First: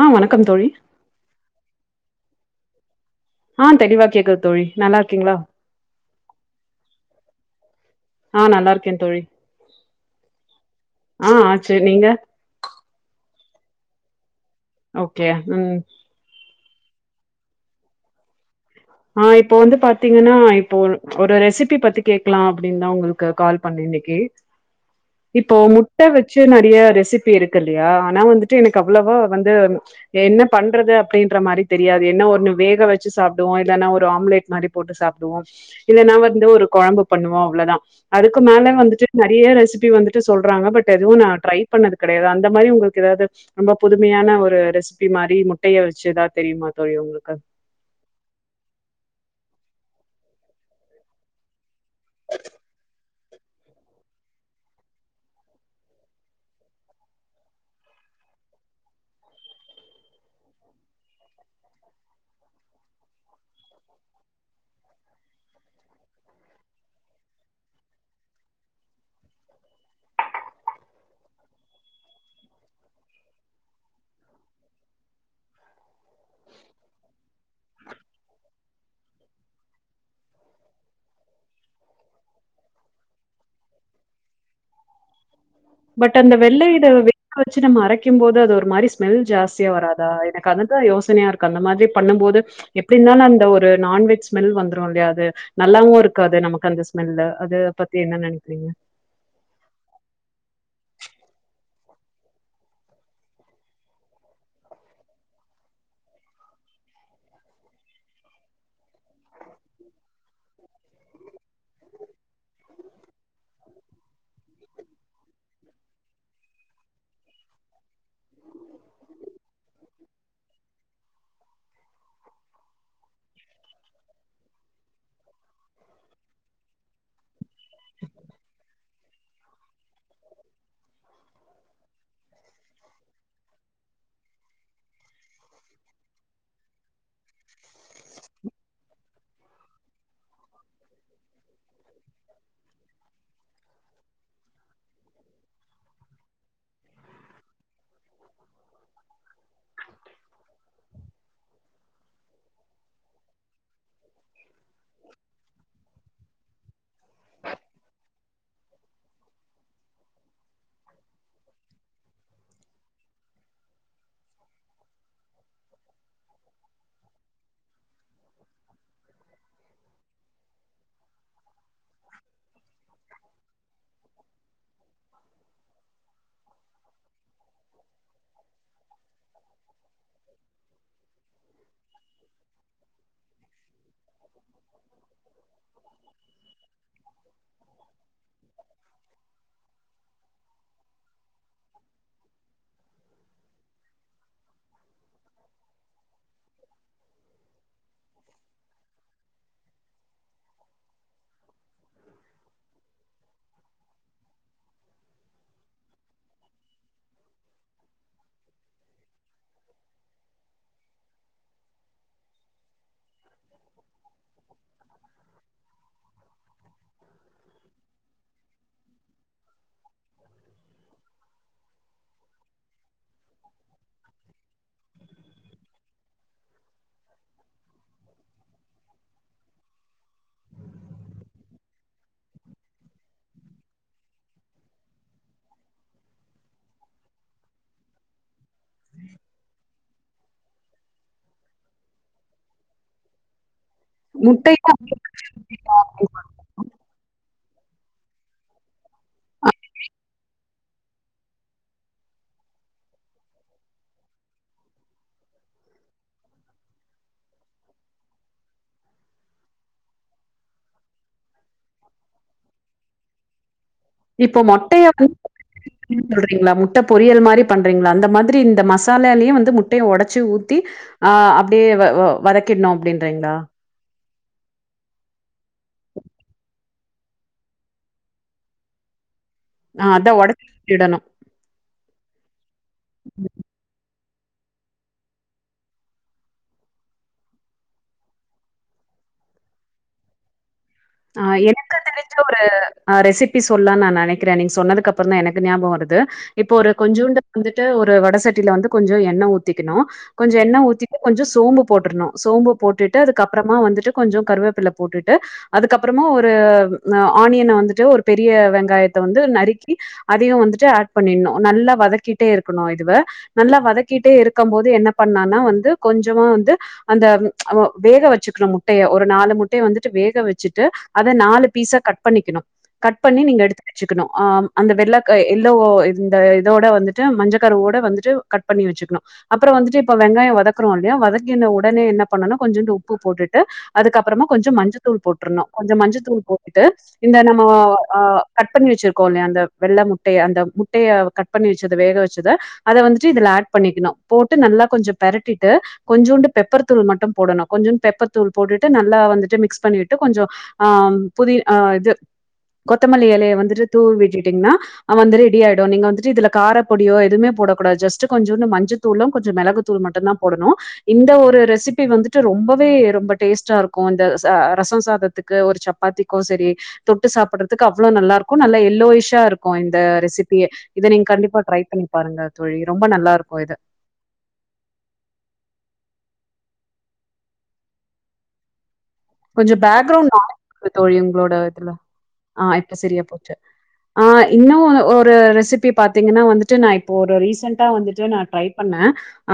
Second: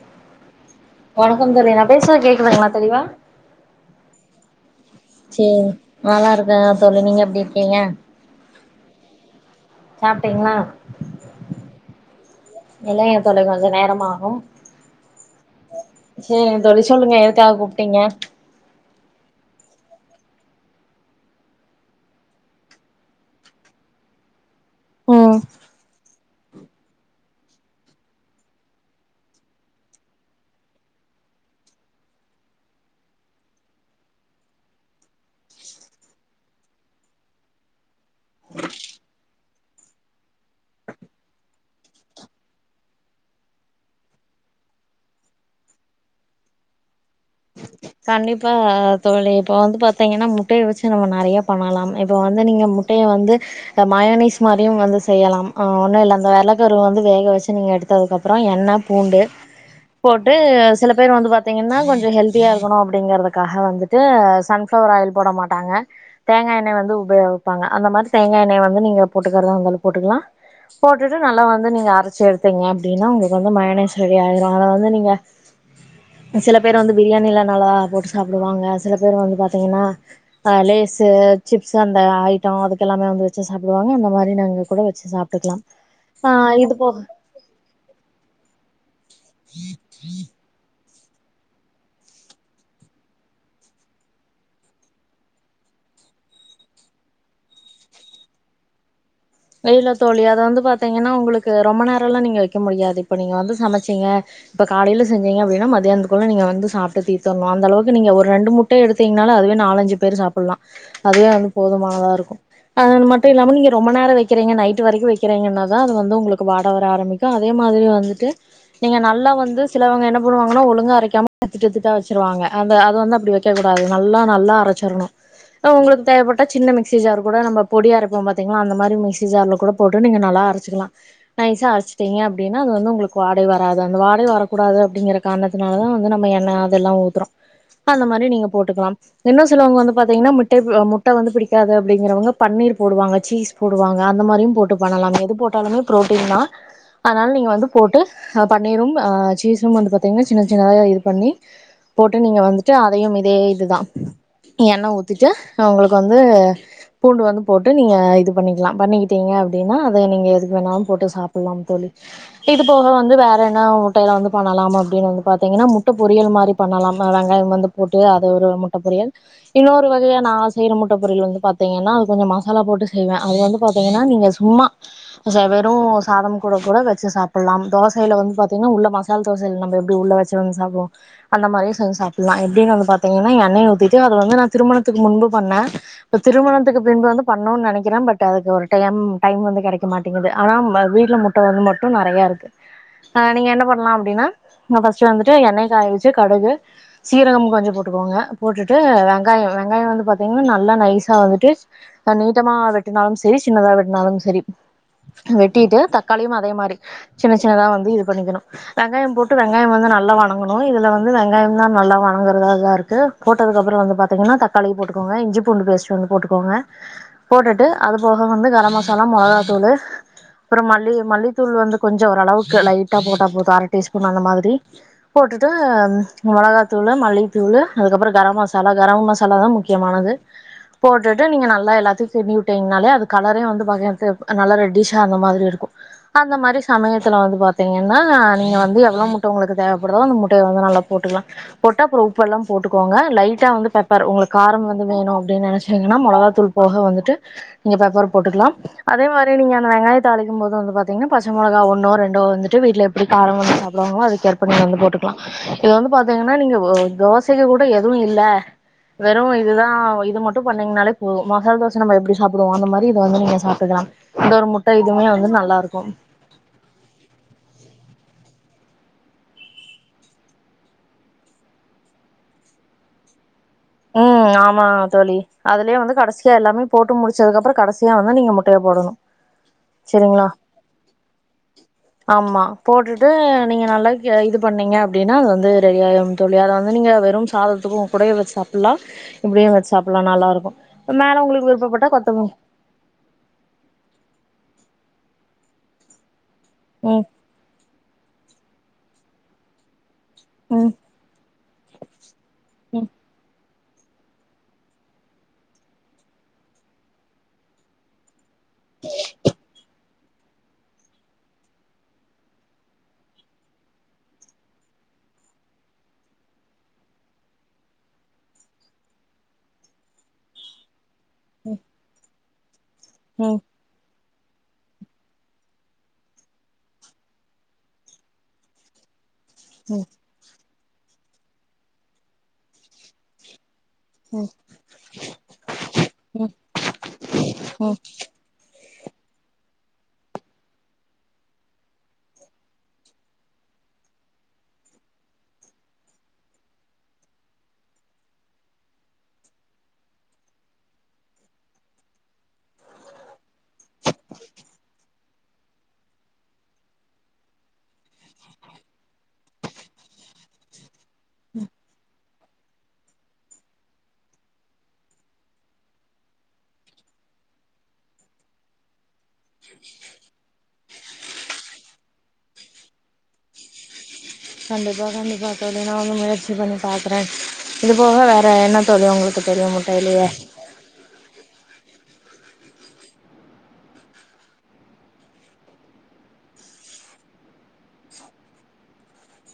ஆ வணக்கம் தோழி வணக்கம் தோழி நா பேசுனத் கேக்குதுங்ளா தெளிவா ஆ தெளிவா கேக்குது தோழி நல்லா இருக்கீங்ளா சேரி நல்லா இருக்கே தோழி நீங்க எப்டி இருக்கீங்க ஆ நல்லா இருக்கே தொழி சாப்ட்டீங்ளா ஆச்சு நீங்க இல்லைங்க தோழி கொஞ்ச நேரமாகு ஓகே ம் சரிங் தோழி சொல்லுங்க எதுக்காக கூப்ட்டீங்க ஆ இப்போ வந்து பாத்தீங்கன்னா இப்போ ஒரு ஒரு ரெசிபி பத்தி கேக்லா அப்டின் தா உங்கள்கு கால் பண்ணே இன்னைக்கு ம் இப்போ முட்ட வச் சி நெறய ரெசிபி இருக்கு இல்லையா ஆனா வந்துட்டு எனக்கு அவ்ளவா வந்து என்ன பண்றது அப்டின்ற மாரி தெரியாது என்ன ஒன்னு வேக வச்சு சாப்டுவோ இல்லன்னா ஒரு ஆம்லேட் மாரி போட்டு சாப்டுவோ இல்லன்னா வந்து ஒரு கொழம்பு பண்ணுவோ அவ்ளதா அதுக்கு மேல வந்துட்டு நெறைய ரெசிபி வந்துட்டு சொல்றாங்க பட் எதுவு நா ட்ரை பண்ணது கெடயாது அந்த மாரி உங்கள்க்கு ஏதாவ்து ரொம்ப புதுமையான ஒரு ரெசிபி மாரி முட்டைய வச்சு ஏதா தெரியுமா தோழி உங்ளுக்கு கண்டிப்பா தோழி இப்ப வந்து பாத்தீங்கன்னா முட்டைய வச்சு நம்ம நெறைய பண்ணலாம் இப்ப வந்து நீங்க முட் டைய வந்து இந்த மயனிஸ் மாரியு வந்து செய்யலாம் ஆ ஒன்னு இல்ல அந்த வெள்ளக்கருவ வந்து வேக வச்சு நீங்க எடுத் ததுக்கு அப்புறோ எண்ண பூண்டு போட்டு செல பேர் வந்து பாத்தீங்கன்னா கொஞ்சோ ஹெல்தியா இரு கணு அப்டிங்கறதுக்காக வந்துட்டு சன் ஃப்ளவர் ஆயில் போட மாட்டாங்க தேங்கா எண்ணெய வந்து உபயோகிப்பாங்க அந்த மாரி தேங்கா எண்ணெய வந்து நீங்க போட்டுக்குறதா இருந்தாலு போட்டுக்குலா போட்டுட்டு நல்லா வந்து நீங்க அரச்சு எடுத்தீங்க அப்டின்னா உங்களுக்கு வந்து மயனேஸ் ரெடி ஆயிரு அத வந்து நீங்க செல பேர் வந்து பிரியாணில நல்லா போட்டு சாப்டுவாங்க சில பேர் வந்து பாத்தீங்கன்னா அ லேஸு சிப்ஸு அந்த ஐட்டோ அதுக்கெல்லாமே வந்து வச்சு சாப்டுவாங்க அந்த மாரி நீங்க கூட வச்சு சாப்ட்டுக்லா பட் அந்த வெள்ள இத வேக வச்சு நம்ம அரைக்கும் போது அது ஒரு மாரி ஸ்மெல் ஜாஸ்தியா வராதா எனக் கு அதுதா யோசனையா இருக்கு அந்த மாத்ரி பண்ணும் போது எப்டி இருந்தாலு அந்த ஒரு நான்வெஜ் ஸ்மெல் வந்துரு இல்யா அது நல்லாவு இருக்காது நமக்கு அந்த ஸ்மெல்லு அத பத்தி என்ன நெனைக்றீங்க அ இல்ல தோழி அத வந்து பாத்தீங்கன்னா உங்களுக்கு ரொம்ப நேரல்லா நீங்க வைக்க முடியாது இப்ப நீங்க வந்து சமச்சீங்க இப்ப காலைய்ல செஞ்சீங்க அப்டின்னா மதியானத்துக்குள்ள நீங்க வந்து சாப்ட்டு தீத்தர்ணு அந்தளவுக்கு நீங்க ஒரு ரெண்டு முட் டைய எடுத்தீங்னாலே அதுவே நாலஞ்சு பேர் சாப்பிட்லா அதுவே வந்து போதுமானதா இருக்கு அது மட்டு இல்லாம நீங்க ரொம்ப நேர வை வைக்கிறீங்க நைட் வரைக்கு வைக்கிறீங்கன்னாதா அது வந்து உங்ளுக்கு வாட வர ஆரம்பிக்கு அதே மாதிரி வந்துட்டு நீங்க நல்லா வந்து சிலவங்க என்ன பண்ணுவாங்கன்னா ஒழுங்கா அரைக்காம திட்டுத்திட்டா வச்ருவாங்க அந்த அது வந்து அப்டி வைக் வைக்க கூடாது நல்லா நல்லா அரச்சிர்ணு ஆ உங்களுக்கு தேவைப்பட்டா சின்ன மிக்சி ஜார் கூட நம்ம பொடி அரப்போ பாத்தீங்ளா அந்த மாரி மிக் சி ஜார்ல கூட போட்டு நீங்க நல்லா அரைச்சுக்கலா நைசா அரைச்சிட்டீங்க அப்டின்னா அது வந்து உங்களுக்கு வாடையே வராது அந்த வாடையு வரக்கூடாது அப்டிங்கிறக் காரணத்துனாலதா வந்து நம்ம எண்ணெ அதெல்லா ஊத்துறோ அந்த மாரி நீங்க போட்டுக்கலாம் இன்னு சிலவங்க வந்து பாத்தீங்கன்னா முட்டை முட்ட வந்து பிடிக்காது அப்டிங்கிறவங்க பன்னீர் போடுவாங்க சீஸ் போடுவாங் க அந்த மாரியு போட்டு பண்ணலாம் எது போட்டாலுமே புரோட்டீன்தா அதனால நீங்க வந்து போட்டு பன்னீரும் ஆ சீஸும் வந்து பாத்தீங்கன்னா சின்ன சின்னதா இது பண்ணி போட்டு நீங்க வந்துட்டு அதையும் இதே இதுதா எண்ணெ ஊத்திட்டு அவங்களுக்கு வந்து பூண்டு வந்து போட்டு நீங்க இது பண்ணிக் ல்லா பண்ணிக்கிட்டீங்க அப்டின்னா அத நீங்க எதுக்கு வேணாலு போட்டு சாப்லாம் தோழி இது போக வந்து வேற என்ன முட்டையில வந்து பண்ணலாம் அப்டின்னு வந்து பாத்தீங்கன்னா முட்ட பொரியல் மாரி பண்ணலாம் வெங்காயம் வந்து போட்டு அத ஒரு முட்ட பொரியல் இன்னொரு வகையா நா செய்ற முட்ட பொரியல் வந்து பாத்தீங்கன்னா அது கொஞ்சோ மசாலா போட்டு செய்வே அது வந்து பாத்தீங்கன்னா நீங்க சும்மா வெறு சாதம் கூட கூட வச்சி சாப்லாம் தோசையில வந்து பாத்தீங்கன்னா உள்ள மசா ல் தோசைல நம்ப எப்டி உள்ள வச்சி வந்து சாப்டுவோ அந்த மாரியு செஞ்சி சாப்லா எப்டின்னு வந்து பாத்தீங்கன்னா எண்ணெய்ய ஊத்திட்டு அத வந்து நா திருமணத்துக்கு முன்பு பண்ணே இப்ப திருமணத்துக்கு பின்பு வந்து பண்ணுன்னு நெனைக்கிறே பட் அதுக்கு ஒரு டைம் டைம் வந்து கெடைக்க மாட்டிங்குது ஆனா வீட்ல முட்டை வந்து மட்டு நெறையா இருக்கு ஆ நீங்க என்ன பண்ணலா அப்டின்னா ஃபர்ஸ்ட் வந்துட்டு எண்ணெய்ய காய வச்சி கடுகு சீரகம் கொஞ்சோ போட்டுக்கோங்க போட்டுட்டு வெங்காயோ வெங்காய வந்து பாத்தீங்கன்னா நல்லா நைஸா வந்துட்டு இப்ப நீட்டமா வெட்டுனாலும் செரி சின்னதா வெட்டுனாலும் செரி வெட்டிட்டு தக்காளியும் அதே மாரி சின்ன சின்னதா வந்து இது பண்ணிக்கணு வெங்காயம் போட்டு வெங்காயம் வந்து நல்லா வணங்கணு இதுல வந்து வெங்காயம் தா நல்லா வணங்குறதாதா இருக்கு போட்டதுக்கப்பறோ வந்து பாத்தீங்கன்னா தக்காளி போட்டுக்கோங்க இஞ்சி பூண்டு பேஸ்ட் வந்து போட்டுக்கோங்க போட்டுட்டு அது போக வந்து கரம் மசாலா மொளகாத்தூளு அப்பறோ மல்லி மல்லித்தூள் வந்து கொஞ்சோ ஓரளவுக்கு லைட்டா போட்டா போது அர டீஸ்பூன் அந்த மாதிரி போட்டுட்டு மொளகா தூளு மல்லித்தூளு அதுக்கப்பறோ கரம் மசாலா கரம் மசாலாதா முக் கியமானது போட்டுட்டு நீங்க நல்லா எல்லாத்தையு கிண்டி வுட் டிங்னாலே அது கலரே வந்து பாக்க இந்த இப் நல்லா ரெட்டிஷா அந்த மாதிரி இருக்கு அந்த மாரி சமயத்துல வந்து பாத்தீங்கன்னா நீங்க வந்து எவ்ளோ முட்ட உங்களுக்கு தேவ படுதோ அந்த முட்டையை வந்து நல்லா போட்டுக்கலா போட்டா அப்பறோ உப்பு எல்லா போட்டுக்கோங்க லைட்டா வந்து பாத் பார் உங்களுக்கு காரம் முட்டையும் வந்து வேணு அப்டின்னு நெனச்சிங்கன்னா மொளகாதூள் போக வந்துட்டு நீங்க பெப்பர் போட்டுக்கலாம் அதே மாரி நீங்க அந்த வெங்காயத் தாளிக்கும் போது வந்து பாத்தீங்கன்னா பச்ச மொளகா ஒன்னோ ரெண்டோ வந்துட் டு வீட்ல எப்டி காரம் வந்து சாப்டுவாங்களோ அதுக் கேர்ப்ப நீங்க வந்து போட்டுக்கலா இது வந்து பாத்தீங்கன்னா நீங்க தோசைக்கி கூட எதுவு இல்ல வெறு இதுதா இது மட்டு பண்ணீங்கனாலே போது மசால் தோச நம்ம எப்டி சாப்டுவோ அந்த மாதிரி இத வந்து நீங்க சாப்ட்டுக்கலா இந்த இப்போ ஒரு முட்ட மொட்டைய இதுவுமே வந்து நல்லா இருக்கு பொரியல் சொல்றீங்களா முட்ட பொரியல் மாரி பண்றிங்களா அந்த மாதிரி இந்த மசாலாலயு வந்து முட்டையை ஒடச்சி ஊத்தி ஆ அப்டியே வ வதக்கிடணு அப்டின்றிங்களா ம் ஆமா தோழி அதுலயே வந்து கடைசியா எல்லாமே போட்டு முடிச்சதுக்கு அப்பறோ கடைசியா வந்து நீங்க முட்டையை போடணு ஆ அதான் செரிங்களா ஒடச்சி விடணு ஆமா போட்டுட்டு நீங்க நல்லா இது பண்ணீங்க அப்படின்னா அது வந்து ரெடி ஆயிரும் தோழி அத வந்து நீங்க வெறும் சாதத்துக்கு கூடவே வச்சு சாப்பலா இப்படியு வச்சு சாப்பல்லா நல்லாருக்கு மேல உங்களுக்கு எனக்கு விருப்பப்பட்டா தெரிஞ்ச கொத்த ஒரு ஆ ரெசிபி சொல்லா நா நெனைக்கிறே நீங்க சொன்னதுக்கு அப்புறோ தா எனக்கு ஞாபகம் வருது இப்போ ஒரு ம் கொஞ்சோண்டு வந்துட்டு ஒரு வட சட்டியில வந்து கொஞ்சோ எண்ணெ ஊத்திக்கணு கொஞ்சோ எண்ணெ ம் ஊத்திட்டு கொஞ்சோ சோம்பு போட்டர்ணு சோம்பு ம் போட்டுட்டு அதுக்கப்பறமா வந்துட்டு கொஞ்சோ கருவேப்பில போட்டுட்டு அதுக்கப்பறமா ஒரு ஆனியன வந்துட்டு ஒரு பெரிய வெங்காயத்த வந்து நறுக்கி அதையு வந்துட்டு ஆட் பண்ணின்ணு நல்லா வதக்கிட்டே இருக்கணு இதுவ நல்லா வதக்கிட்டே இருக்கம் போது என்ன பண்ணான்னா வந்து கொஞ்சமா வந்து அந்த ஒ வேக வச்சுக்கணு முட்டைய ஒரு நாலு முட்டைய வந்துட்டு வேக வச் சிட்டு அத நாலு பீஸா கட் பண்ணிக்கிணு கட் பண்ணி ம் நீங்க எடுத்து வச்சுக்குணு அ அந்த வெள்ளக் எல்லோ இந்த இதோட வந்துட்டு மஞ்ச கருவோட வந்துட்டு கட் பண்ணி வச்சுக்குணு அப்புறோ வந்துட்டு ம் இப்ப வெங்காயே வதக்குறோல்லயா வதக்கின ஒடனே என்ன பண்ணனு கொஞ்சோண்டு உப்பு போட்டுட்டு அதுக்கப்பறமா கொஞ்சோ மஞ்சத்தூள் போட்டுருனு கொஞ்சோ மஞ்சத்தூள் ம் போட்டுட்டு இந்த நம்ம ம் அ அ கட் பண்ணி வச்சிருக்கோல்லயா அந்த வெள்ள முட்டைய அந்த முட்டைய கட் பண்ணி வச்சது வேக வச்சத அத வந்துட்டு இதுல ஆட் பண்ணிக்கணு போட்டு நல்லா கொஞ்சே பெரட்டிட்டு கொஞ்சோண்டு பெப்பர் தூள் மட்டு போடணு கொச்சோண்டு பெப்பர் தூள் போட்டுட்டு நல்லா வந்துட்டு மிக்ஸ் பண்ணி விட் டு கொஞ்சோ அ புதி் அ இது கொத்தமல்லி எலைய வந்துட்டு தூவி விட்டுட்டீங்ன்னா ஆ வந்துரு ரெடியாயிடு நீங்க வந்துட்டு இதுல கார பொடியோ எதுமே போடக்கூடாது ஜெஸ்ட்டு கொஞ்சோண்டு மஞ்சத் தூளு கொஞ்சோ மெளகு தூள் மட்டுந்தா போடணு இந்த ஒரு ரெசிபி வந்துட்டு ரொம்பவே ரொம்ப டேஸ்ட்டாருக்கு இந்த ச அ ரசோ சாதத்துக்கு ஒரு சப்பாத்திக்கு செரி தொட்டு சாப்பர்றதுக்கு அவ்ளோ நல்லாருக்கு நல்லா எல்லோயிஷ் ஷாருக்கு இந்த ரெசிபியே இத நீங்க கண்டிப்பா ட்ரைப்பண்ணி பாருங்க தோழி ரொம்ப நல்லாருக்கு இது கண்டிப்பா கண்டிப்பா தோழி நானு முயற்சி பண்ணி பாக்குறே இது போக வேற என்ன தோழி ஒங்களுக்கு கொஞ்சோ பேக்ரவுண்ட் நா [inaudible] இருக்கு தோழி ஒங்களோட இதுல அ இப்ப செரியா போச்சு அ இன்னோன்னு ஒரு ரெசிபி பாத்தீங்கன்னா வந்துட்டு நா இப்போ ஒரு ரீசெண்ட்டா வந்துட்டு நா ட்ரை பண்ண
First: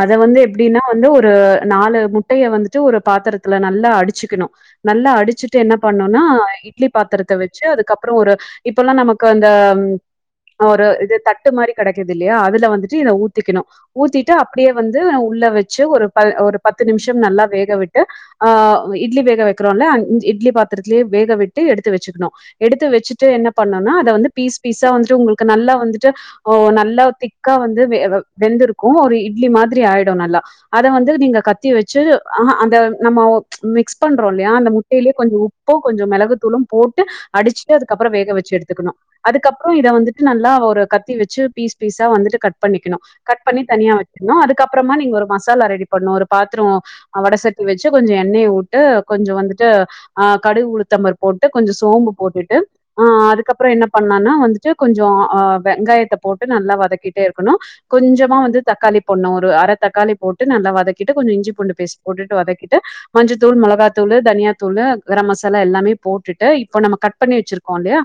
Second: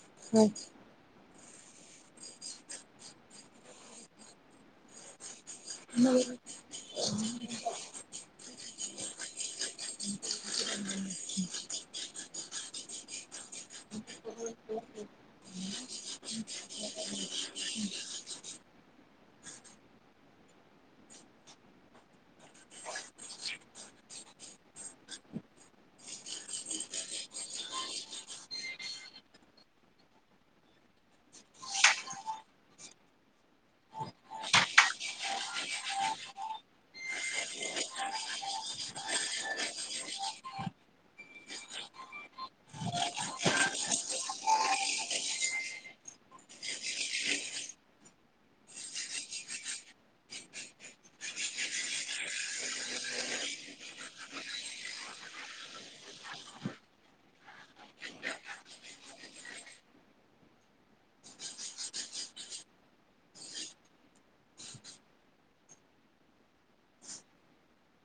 அத வந்து எப்படின்னா வந்து ஒரு நாலு முட்டைய வந்துட்டு ஒரு பாத்திரத்துல நல்லா அடிச்சுக்குணு நல்லா அடிச்சுட்டு என்ன பண்ணுன்னா இட்லி பாத்ரத்த வச்சு அதுக்கப்பற ஒரு இப்பல்லா நமக்கு அந்த ஒரு இது தட்டு மாரி கெடக்கிதில்லையா அதுல வந்துட்டு இத ஊத்திக்குணு ஊத்திட்டு அப்பிடியே வந்து உள்ள வச்சு ஒரு ப ஒரு பத்து நிமிஷோ நல்லா வேக விட்டு அஆ இட்லி வேக வைக்கிறோன்ல இட்லி பாத்திரத்துலே வேக விட்டு எடுத்து வச்சுக்கணு எடுத்து வச்சுட்டு என்ன பண்ணோனா அத வந்து பீஸ் பீஸா வந்துட்டு ஒங்குளுக்கு நல்லா வந்துட்டு ஓ நல்லா திக்கா வந்து வெ வெந்துருக்கு ஒரு இட்லி மாதிரி ஆயிடு நல்லா அத வந்து நீங்க கத்தி வச்சு அ ஹா அந்த நம்மோ மிக்ஸ் பண்றோல்லையா அந்த முட்டையிலே கொஞ்சோ உப்பு கொஞ்சோ மெளகுத்தூளு போட்டு அடிச்சுட்டு அதுக்கப்பறோ வேக வச்சு எடுத்துக்குணு அதுக்கப்பறோ இத வந்துட்டு நல்லா ஒரு கத்தி வச்சு பீஸ் பீஸா வந்துட்டு கட் பண்ணிக்கிணு கட் பண்ணி தனியா வைக்கணு அதுக்கப்பறமா நீங்க ஒரு மசாலா ரெடி பண்ணு ஒரு பாத்ரோ அ வட சட்டி வச்சி கொஞ்சோ எண்ணெய உட் டு கொஞ்சே வந்துட்டு அ கடுகு உளுத்தம்பருப் போட்டு கொஞ்சோ சோம்பு போட்டுட்டு அ அதுக்கப்பறோ என்ன பண்ணலான்னா வந்துட்டு கொஞ்சோ அ வெங்காயத்த போட்டு நல்லா வதக்கிட்டே இருக்கணு கொஞ்சமா வந்து தக்காளி போண்ணு ஒரு அர தக்காளி போட்டு நல்லா வதக்கிட்டு கொஞ்சோ இஞ்சி பூண்டு பேஸ்ட் போட்டுட்டு வதக்கிட்டு மஞ்சத் தூள் மொளகா தூளு தனியா தூளு கரம் மசாலா எல்லாமே போட்டுட்டு இப்ப நம்ம கட் பண்ணி வெச்சிருக்கோல்லயா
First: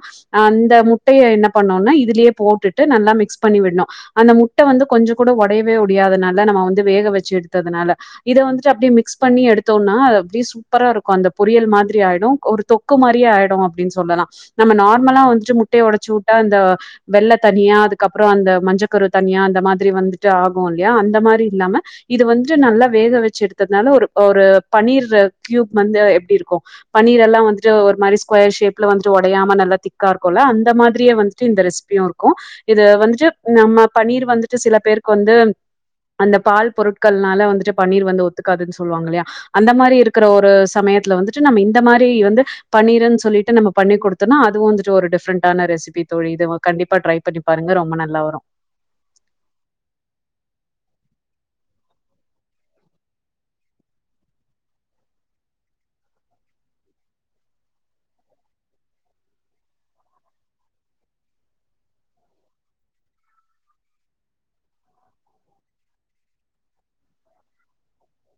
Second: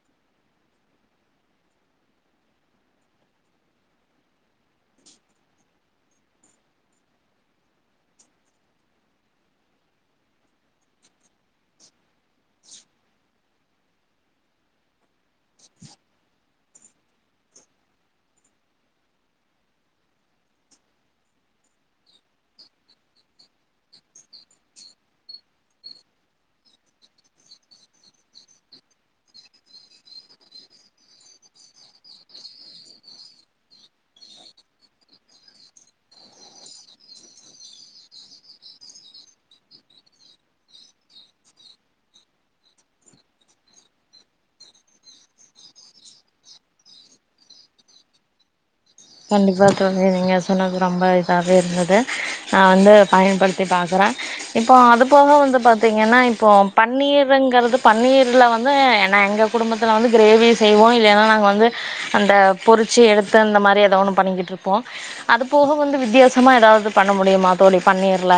அந்த முட்டைய என்ன பண்ணொன்னா இதுலயே போட்டுட்டு நல்லா மிக்ஸ் பண்ணி விட்ணு அந்த முட்ட வந்து கொஞ்சங்கூட ஒடையவே ஒடியாதனால நம வந்து வேக வெச்சு எடுத்ததுனால இத வந்துட்டு அப்டியே மிக்ஸ் பண்ணி எடுத்தோன்னா அப்டியே சூப்பர இருக்கும் அந்த பொரியல் மாதிரி ஆயிடும் ஒரு தொக்கு மாரியே ஆயிடும் அப்டின் சொல்லலா நம்ம நார்மலா வந்துட்டு முட்டைய ஒடச்சு உட்டா இந்த வெள்ள தனியா அதுக்கப்ற அந்த மஞ்சக்கரு தனியா அந்த மாதிரி வந்துட்டு ஆகு இல்லயா அந்த மாரி இல்லாம இது வந்துட்டு நல்லா வேக வெச்சு எடுத்ததுனால ஒரு ஒரு பன்னீர் க்யூப் வந்து எப்டி இருக்கு பன்னீர் எல்லா வந்துட்டு ஒரு மாரி ஸ்கொயர் ஷேப்ல வந்துட்டு ஒடையாம நல்லா திக்கா இருக்குல்ல அந்த மாதிரியே வந்துட்டு இந்த ரெஸ் பியு இருக்கு இது வந்துட்டு நம்ம பன்னீர் வந்துட்டு சில பேருக்கு வந்து அந்த பால் பொருட்கள்னால வந்துட்டு பன்னீர் வந்து ஒத்துக்காதுன் சொல்லுவாங்க ல்லையா அந்த மாரி இருக் க்கிற ஒரு சமயத்துல வந்துட்டு நம்ம இந்த மாரி வந்து பன்னீர்ன்னு சொல்லிட்டு நம்ம பண்ணி கொடுத்தோனா அது வந்துட்டு ஒரு டிஃபரண்டான ரெசிப்பி தோழி இது கண்டிப்பா ட்ரை பண்ணி பாருங்க ரொம்ப நல்லா வரும் கண்டிப்பா தோழி நீங்க சொன்னது ரொம்ப இதாவே இருந்தது நா வந்து பயன்படுத்தி பாக்குறே இப்போ அது போக வந்து பாத்தீங்கன்னா இப்போ பன்னீருங்கிறது பன்னீர்ல வந்து ஏன்னா எங்க குடும்பத்தில வந்து க்ரேவி செய்வோ இல்லைன்னா நாங் வந்து அந்த பொறிச்சு எடுத்து அந்த மாரி ஏதொ ஒன்னு பண்ணிக்கிட்டு இருப்போ அது போக வந்து வித்தியாசமா ஏதாவது பண்ண முடியுமா தோழி பண்ணீர்ல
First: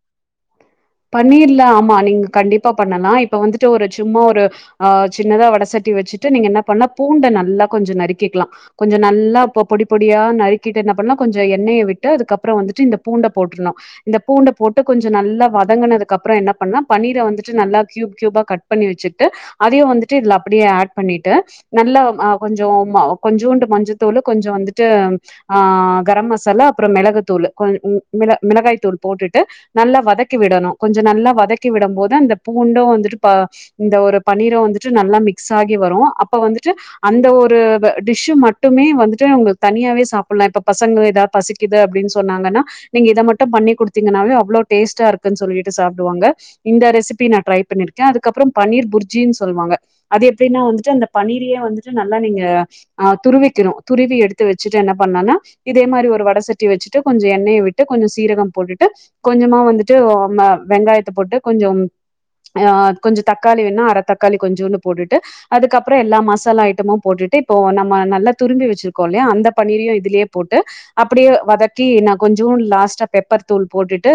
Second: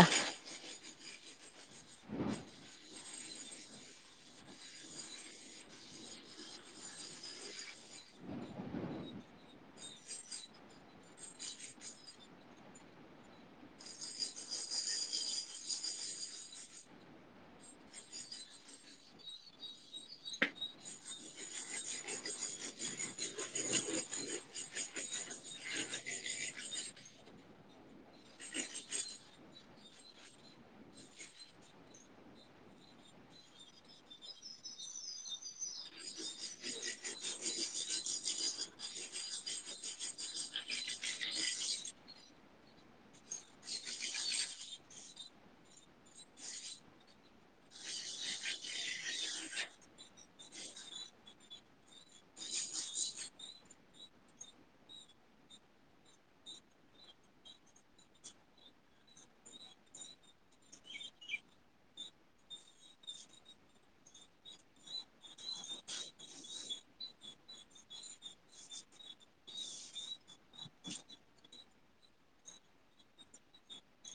பண்ணிர்ல ஆமா நீங்க கண்டிப்பா பண்ணலா இப்ப வந்துட்டு ஒரு சும்மா ஒரு ஆ சின்னதா வடசட்டி வெச்சுட்டு நீங்க என்ன பண்ணா பூண்ட நல்லா கொஞ்ச நறுக்கிக்லா கொஞ்ச நல்லா பொடி பொடியா நறுக்கிட்டு என்ன பண்ணலா கொஞ்சொ எண்ணெய விட்டு அதுக்கப்ற வந்துட்டு இந்த பூண்ட போட்ர்ணு இந்த பூண்ட போட்டு கொஞ்ச நல்லா வ வதங்கினது அப்ற என்ன பண்ணா பன்னீரா வந்துட்டு நல்லா கியூப் கியூபா கட் பண்ணி வெச்சுட்டு அதையு வந்துட்டு இதுல அப்டியே ஆட் பண்ணிட்டு நல்ல அ கொஞ்சொ கொஞ்சோண்டு மஞ்சத்தூலு கொஞ்ச வந்துட்டு ஆ கரம் மசாலா அப்ற மிளகு தூள் மிள மிளகாய் தூள் போட்டுட்டு நல்லா வதக் க்கி விடணு கொஞ்சொ நல்லா வதக்கி விடம் போது அந்த பூண்டு வந்துட்டு ப இந்த ஒரு பன்னீரு வந்துட்டு நல்லா மிக்ஸ் ஆகி வரு அப்ப வந்துட்டு அந்த ஒரு டிஷு மட்டுமே வந்துட்டு உங்களுக்கு தனியாவே சாப்பிட்லா இப்ப பசங்க ஏதாது பசிக் கிது அப்டின்னு சொன்னாங்கன்னா நீங்க இத மட்டு பண்ணி கொடுத்தங்கன்னாவே அவ்ளோ டேஸ்டா இருக் சொல்லிட்டு சாப்டுவாங்க இந்த ரெசிபி நான் ட்ரை பண்ணிருக்கே அதுக்கப்ற பண்ணீர் புர்ஜின்னு சொல்லுவாங்க அது எப்டின்னா வந்துட்டு அந்த பன்னீரையே வந்துட்டு நல்லா நீங்க ஆ துருவிக்னு துருவி எடுத்து வெச்சுட்டு என்ன பண்ணனா இதே மாரி ஒரு வட சட்டி வெச்சுட்டு கொஞ்ச எண்ணெயா விட்டு கொஞ்ச சீரகம் போட்டுட்டு கொஞ்சமா வந்து ட்டு ம வெங்காயத்த போட்டு கொஞ்சோ ஆ கொஞ்ச தக்காளி வேன்னா அர தக்காளி கொஞ்சோன்டு போட்டுட்டு அதுக்கப்ற எல்லா மசாலா ஐட்டமும் போட்டுட்டு இப்போ நம்ம நல்லா துரும்பி வெச்ருக்கோ ல்லயா அந்த பன்னீரையு இதுலயே போட்டு அப்டியே வதக்கி நா கொஞ்சோன்டு லாஸ்டா பெப்பர் தூள் போட்டுட்டு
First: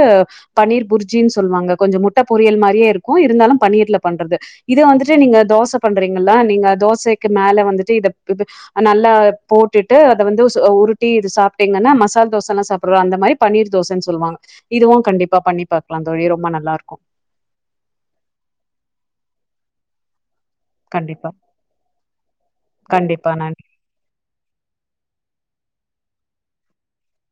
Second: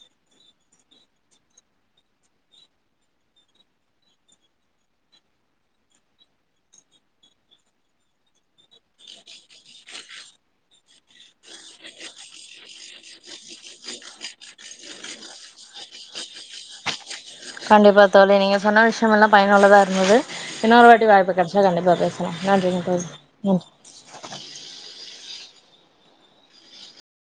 பன்னீர் புர்ஜின்னு சொல்வாங்க கொஞ்ச முட்ட பொறியல் மாரியே இருக்கு இருந்தாலு பன்னீர்ல பண்றது இத வந்துட்டு நீங்க தோச பண்றீங்களா நீங்க தோசைக்கு மேல வந்துட்டு இத நல்லா போட்டுட்டு அத வந்து உருட்டி இது சாப்பிட்டீங்கன்னா மசால் தோச ல்லா சாப்டுறோல அந்த மாரி பன்னீர் தோசன்னு சொல்வாங்க இதுவு கண்டிப்பா பண்ணி பாக்லா தோழி ரொம்ப நல்லா இருக்கு கண்டிப்பா தோழி நீங்க சொன்ன விஷயம் எல்லா பயனுள்ளதா இருந்தது இன்னொரு வாட்டி கண்டிப்பா வாய்ப்பு கெடச்சா கண்டிப்பா பேசலா நன்றிங்க தோழி நன்றி